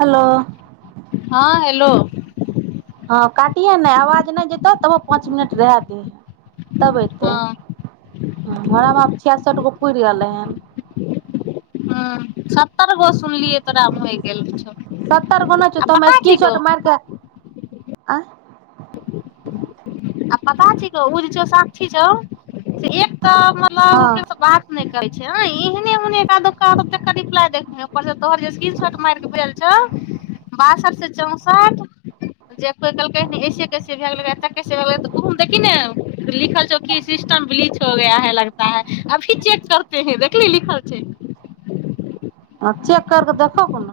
[inaudible] hello हँ hello हँ काटिहे नहि आवाज नहि जेतौ तबो पाँच मिनट रह दहे तब अ एयतै हँ हमरामे आ छिय सए रक पुर रहलै हन हँ स्तर ग सुनलि तऽ राम होइ गेल छ सत्तर गुना छ त स्क्रीन शॉर्ट मार क आँ आ पता छै क ओ जे छौ साक्षी छौ से एक तऽ मतलब ओकर हँ बात नहि कहै छैह ् तोहरकी शॉट मार के छौ बासठ से चौंसठ जे कोई कहलकै ऐसे कैसे भ गेल सेै त ओ देखी ने लिखल छौ की सिस्टम ब लीच हो गया है लगता है अभी चेक करते हैं देखली लिखल छै चेेक करके देख कोन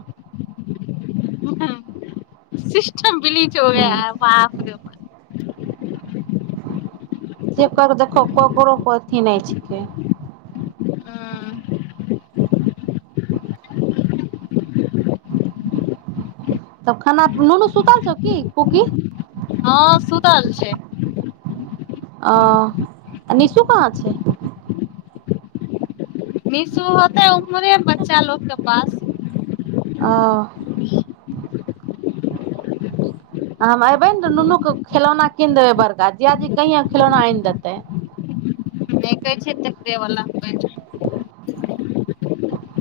ह शबली च हो ग हूँ बाप जेकर देखहो ककरो को अथी नहि छिकै ह तब खानना नुन सुता छ की कोकी हँ सु तल छै ओ निशु कहाँ छै निशो होतै उमरे बच्चा लोकके पास ओ हम अयबै ने तऽ नुनूके खिलौना कीन देबै बड़का जियाजी कहिआँ खिलौना आनि देतै नहि कहै छैेवला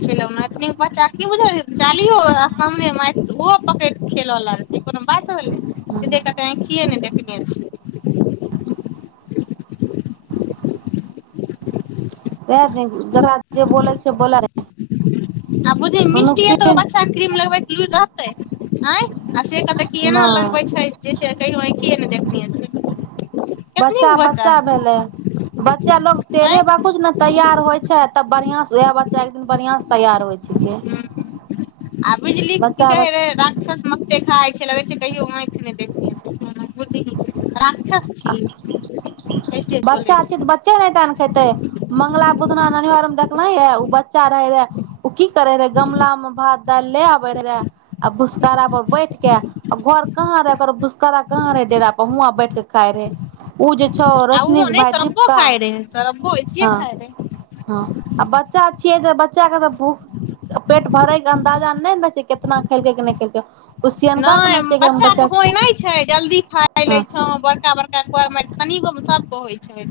खेल बच्चा की बुझ चालियो आ सामने ओहो पकड़ि खेलऽ लगतै कोनो बात ज हूँ त कि नहि देखने त जकरा जे बोलल छै बोल आ बुझिय मिस्टी त बक्सा क्रीम लगबैऽ लुरि रहतै आँय आ से क तऽ केना लगबे नहि छै जस कहियो [unintelligible] बच्चा बच्चा भेलै बच्चा लोग हय तेरे बाकुछ ने तैयार होइ छै तब बढ़िआं से उएह बच्चा एक दिन बढ़िआं से तैयार होइ छिकै आँय आ बिजली की बच्चा कहे बच रहे राक्षस मकते खाइ अचछ लग छै कहियो आंखि नै देखने छै हं बुजही रात बच्चा छै तऽ बच्चे नहि तन खेतै मंगला बुदना ननिहर मे देखल हे ओ बच्चा रहे रहे ओ की करे रहे गमला में भात दालि ले आबे रहे रहे आ भुसखरा पर बैठ के आ घर कहाँ रहे ओकर भुसखरा कहाँ रहे डेरा पर हुआं बैठ के काय रहै उ जे छ र ओ नहि सरबबो खाय रहेै सरबो ऐसए हँ खाय हँ आ रहे बच्चा छियै जे बच्चा के तऽ भूख पेट भरय के अन्दाजा नहि ने रहै छै केितना खेलकै कि नहि खेलकै ओ सियनका के नहि ने छै हम बच्चा बच्चाके होइ नहि छै जल्दी खाय लै हँ छौ बड़का बड़का करमे कनिगो मे सबके होइ छै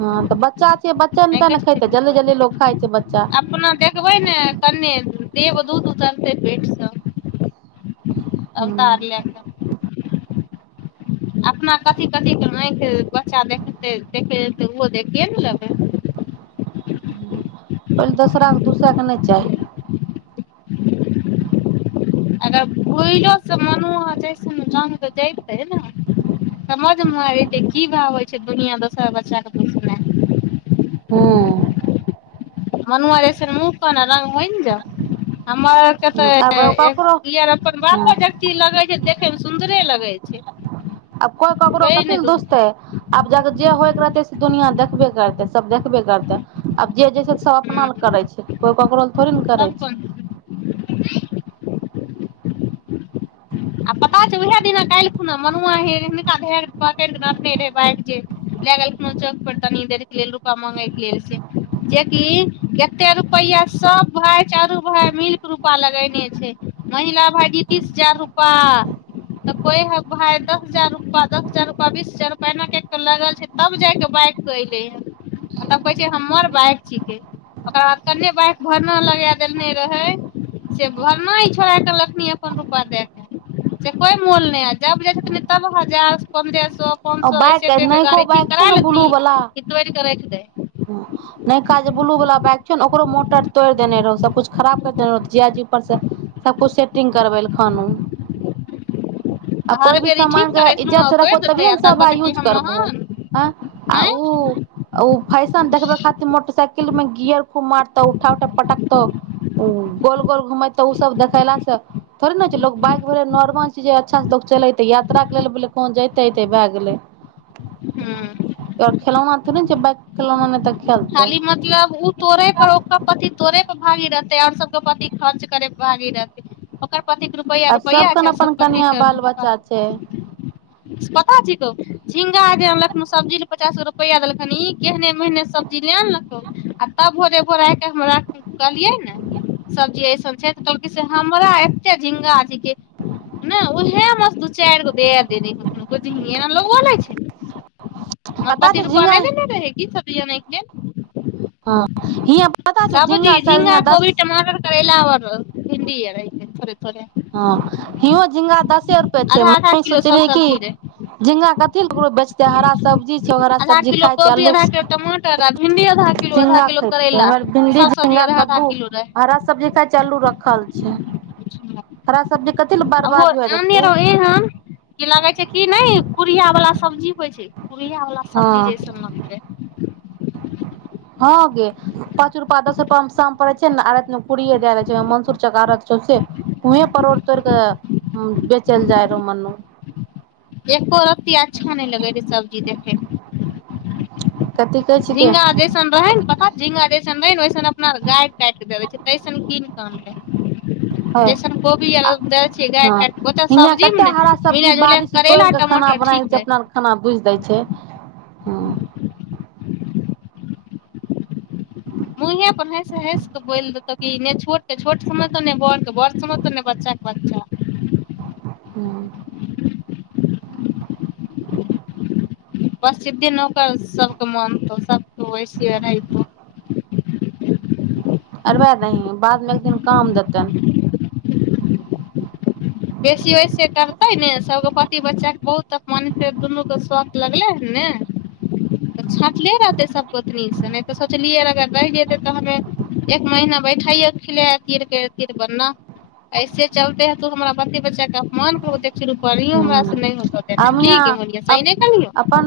हँ तऽ बच्चा छियै बच्चा ने तऽ ने खेतै जल्दी जल्दी लोग खाइ छै बच्चा [unintelligible] अपना देखबै ने कने देब दूध खेतै लेट सए हूँ अबतार ले क अपना कथी कथीके आँखि बच्चा देखतै देखैतै ओहो देखिए ने लेबै पहिले दोसराके दूसक नहि चाही अगर भूइलोसँ मनुआ जइस ज त जतै ने समझमे आ जेतै की भाव होइ छै दुनिआँ दोसर बच्चाके पोसने हूँ मनुआ अइसन मु को ने रंग होनि जाउ हमर औरके तऽ आब एक ककरो यार अपन हँ बातो जी लगै छै देखैमे सुन्दरे लगै छै आब कोई ककरो कहै कथी ने ल दूध दुोसते आब ज जे होइ के रहते से दुनिया देखबे करतै सभ देखबे करतै आब जे जाइ छै सभ अपना ह ल करै छै कोइ ककरो ल थोड़े ने करै तब छै कोन [inaudible] कालखुना मनुआ हे हिनका ध पकड़िक रटने रहे बाइक जे लए गेलखुन चौक पर तनी देर के लेल रूपा मांगे के लेल से जेकि एते रुपआ सब भाय चारू भाय मिल के रूपा लगेने छै मझिला भायजी तीस हजार रु रुपा तऽ कहै हइ भााय दस हजार रूपा दस हजार रूपआ बीस हजार रूपा एना कए कऽ लागल छै तब जााकऽ बाइकके एलै हँ आ तब कहै छै हमर बाइक छिकै ओकर बाद कन्ने बाइक भरना लगा देेलने रहै से भरना ही छोड़ कऽ रखनी अपन रूपा दए कऽ से कोइ मोल नहि ह जब जाइ छथिन तब हजार पन्दे सौ पाँच सए बाइक ऐसे कर के नयको गाड़ी ठीक बाइक छौ करा ने ब्लू लेथिन वाला र [inaudible] नयका जे ब्लूवला बाइक छौ ने ओकरो मोटर तोड़ि देने रहौ सभकिछु खराब करि देने रहौ जीजा जी परसँ सभकिछु सेटिंग करबेलखुन आ हर कोई भी बेर ई ठीक समानके करेथिन इज्जत आ से तोड़ि रखबहो देते तभिए आ ने तब सब कहते कि यूज हम करबहो महान एं आ आँय ओ फै देखब खाति मोटरसइकिल गियर खूब मारतौ उठा उठा पटकतौ गोल गोल घुमेतो ओ सब देखेलास से थोड़े ने लोग बाइ भेल नॉर्मल छै अच्छा से चलेते यात्रा के लेलो कह जते ते भए गेले हँ खेलमे ने जे ब कलो नहि तक खाली मतलब ओ तोड़े पर ओक पति तोड़े भागी रहतै आओर सबके पति खर्च करे भागी रहतै ओकर सब कथिक रुपैआ आ रुपैआ सबकन छै सब अपन कनिया कतिके बाल रू बच्चा छै पता छ कह झिंगा जेलख सब्जी ल पचास गो रुपैआ देलखन ई केहने महने ज ल आ ने त आ तब भोरे भोरा के हमरा कहलिये ने सबजी ऐसन छै तऽ कहलकै से हमरा एते झिंगा छिक ने उहे मस चारि गो द दे को ह ललै छै आ पता पतिी छौ रुपा झिंगा नहि देने रहेगी छज नहि के हँ हियाँ पता छौ सबजी झिंगा शायद झींगा हियाँ दस कोबी टमाटर करैला आओर भिणडी ह [inaudible] हँ हिो झिंगा दसे रुपए छै आधा आधा मम्मी किलो सब सोचलियै की सब्जी रहे झिंगा कथी ल ककरो बेचते हरा सब्जी हरा आधा सब्जी किलो खाइ छै कोबी आल्लू आधा किलो टमाटर आ भिंडी आधा किलो आधा झिंगा किलो खायै करैला ह भिणडी सब सब्जी झिंगा आधा आधा कद्दू किलो रहै हरा सब्जी खााय छै आलू रखल छै हरा सब्जी कथी ल आ बर्बाद हुए आने देतै रह एहन कि लगे छै किी नहि पुरिया बालला सब्जी छै प अला सबजी हँ जेसमन्दे हँ गे पाँच रूपा दस रूपा मे शाम पड़ै छै आर कड़ द देे छै मसर च आर चौ उहे परड़ तोड़ क बेचल जाय रहौ मन एको रत्ती अच्छा नहि लगे रहे [inaudible] कथी कहै छिकै झिंगा देसन रहै पता झिंगा देन च अपना गा काटिक देे छ छै तैसन कीन कऽ ह हय जैसन कोबी आर दै छियै गाय हँ काटि कऽ ओतय हियाँ सबजीमे कते ने हरा सब्जी मिला जुलाए बाड़ी कऽ से करैला तोड़ के टमाटर ठीक हू रहै नहि छोट छोट सम त ने ब बड़ सम तो ने बच्चाके बच्चा ह्म बसधी नौकर सभके मनतौ सभ वैसे रहतौ अरबे ती बादमे एक दिन कामदतन बेसी वऐसे करतै ने सभगो पति बच्चाके बहुत तमानत दुन्नूके शौख लगलै हन ने त छाँटले रहतै सभ गोतनीसँ नहि तऽ सोचलियै अगर रहि जेतै तऽ हमे एक महीना बैठैयो खिला तीरीर बनना ऐसे चलते हे तू हमरा कते बच्चा के अपमान कऽ के देखियो पढ़ियो हमरा से नहि होतौ आ देनाइ मिया की गे मुलिया सही नहि कहलियौ अपन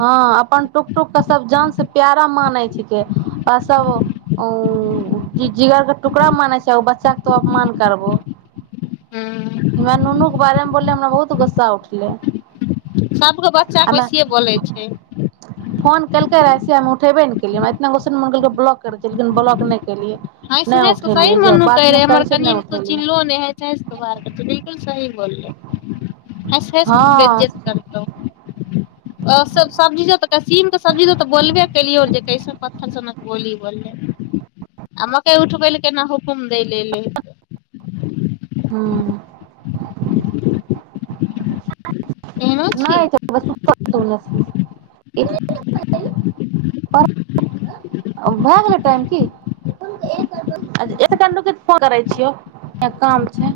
हँ अपन तू सब जान से प्यारा मानै छै कि सब जिगरके टुकड़ा मानै छै ओ बच्चाके तो अपमान करबो हूँ हमरा नुनू के बारे मे बोललै हमरा बहुत तब गुस्सा उठलय सबके बच्चा के हमे वैसिये बोलै छै फोन केलकै रहयसे हम उठेबे ने के लिए हमरा इतना गुस्सा मन कयलके ब्लोक कर हँसि हँसि के सहि उठेलियै मे जे मनु बात कहै नहि रहय करै हमर छै कनि नहि तऽ उठेलियै चिन्हलो नहि होइ छै हँसि हँसि के बाजय बिलकुल सही बोलले हँसि हँसि के हँ बेज्जत करतो आओर सब सबजी सब तऽ तऽ सीम के सब्जी दऽ बोलबे केलियो जे कैसे पत्थर सन बोली बोले आ मकइ उठबै ले केना हुकुम दै लेल एलै हँ [unintelligible] एहनो नहि छी तऽ हबै सुतल छौ ओने से भए गेलै टाइम की एक मिनट रूकै तऽ फोन करै छियौ कनि काम छै